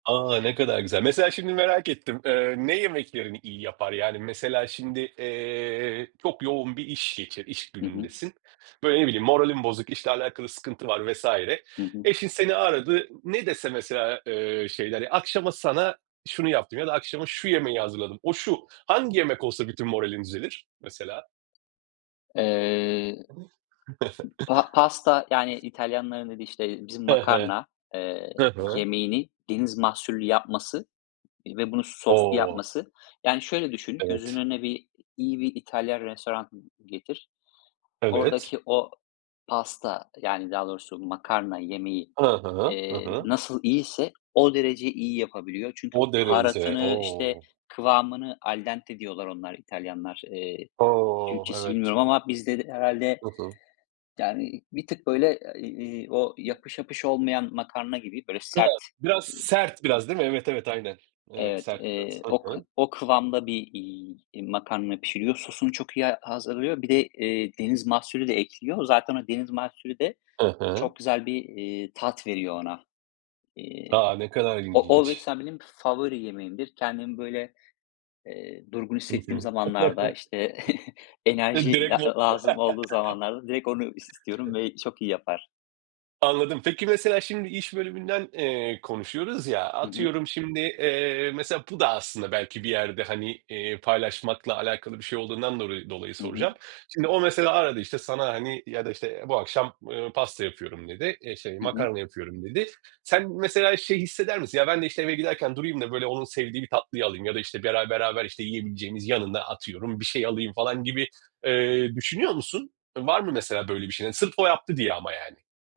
A! Ne kadar güzel. Mesela şimdi merak ettim, eee, ne yemeklerini iyi yapar? Yani, mesela şimdi, eee, çok yoğun bir iş geçir iş Hı hı. günündesin. Böyle, ne bileyim, moralin bozuk, işle alakalı sıkıntı var vs. Hı hı. Eşin seni aradı, ne dese mesela, eee, şeyler ya, akşama sana şunu yaptım ya da akşama şu yemeği hazırladım, o, şu: Hangi yemek olsa bütün moralin düzelir mesela? Eee, [unintelligible] pa pasta yani, İtalyanların dediği işte bizim He he, makarna, eee, hı hı. yemeğini deniz mahsullü yapması, ııı, ve bunu soslu O! yapması. Yani, şöyle düşün, gözünün Evet. önüne bir iyi bir İtalyan restoranı getir. Evet. Oradaki o pasta yani, daha doğrusu makarna yemeği, Hı hı. Hı eee, hı. nasıl iyiyse o derece iyi yapabiliyor. Çünkü, O derece. baharatını işte O! kıvamını al dente diyorlar onlar İtalyanlar, eee, O! Türkçesini Evet. bilmiyorum ama bizde de herhâlde, Hı hı. yani, bir tık böyle e iii, o [unintelligible] yapış, yapış olmayan makarna gibi böyle Ha, sert, biraz eee sert, biraz değil mi? Evet, evet aynen. Evet, Evet, sert biraz. eee, Hı o kı hı. o kıvamda bir, iii, makarna pişiriyor, sosunu çok iyi a hazırlıyor. Bir de, eee, deniz mahsulü de ekliyor. Zaten o deniz mahsulü de Hı hı. çok güzel bir, eee, tat veriyor ona. Eee, A, ne kadar o o ilginç! mesela benim favori yemeğimdir. Kendimi böyle, eee, durgun I hissettiğim hı. zamanlarda, işte Sen enerji direkt la lazım olduğu zamanlarda direkt onu i istiyorum [unintelligible] ve çok iyi yapar. Anladım. Peki, mesela şimdi iş bölümünden, eee, konuşuyoruz ya, Hı hı. atıyorum şimdi, eee, mesela bu da belki bir yerde, hani, eee, paylaşmakla alakalı bir şey olduğundan dolayı dolayı Hı hı. soracağım. Şimdi o mesela aradı işte, sana, hani, ya da işte, eee, bu akşam, ııı, pasta yapıyorum dedi, eee, şey, Hı hı. makarna yapıyorum dedi. Sen, mesela şey hisseder misin: Ya, ben de işte eve giderken durayım da böyle onun sevdiği bir tatlıyı alayım ya da işte bera beraber işte yiyebileceğimiz, yanında, atıyorum, bir şey alayım falan gibi, eee, düşünüyor musun, var mı mesela böyle bir şeylerin, sırf o yaptı diye ama, yani?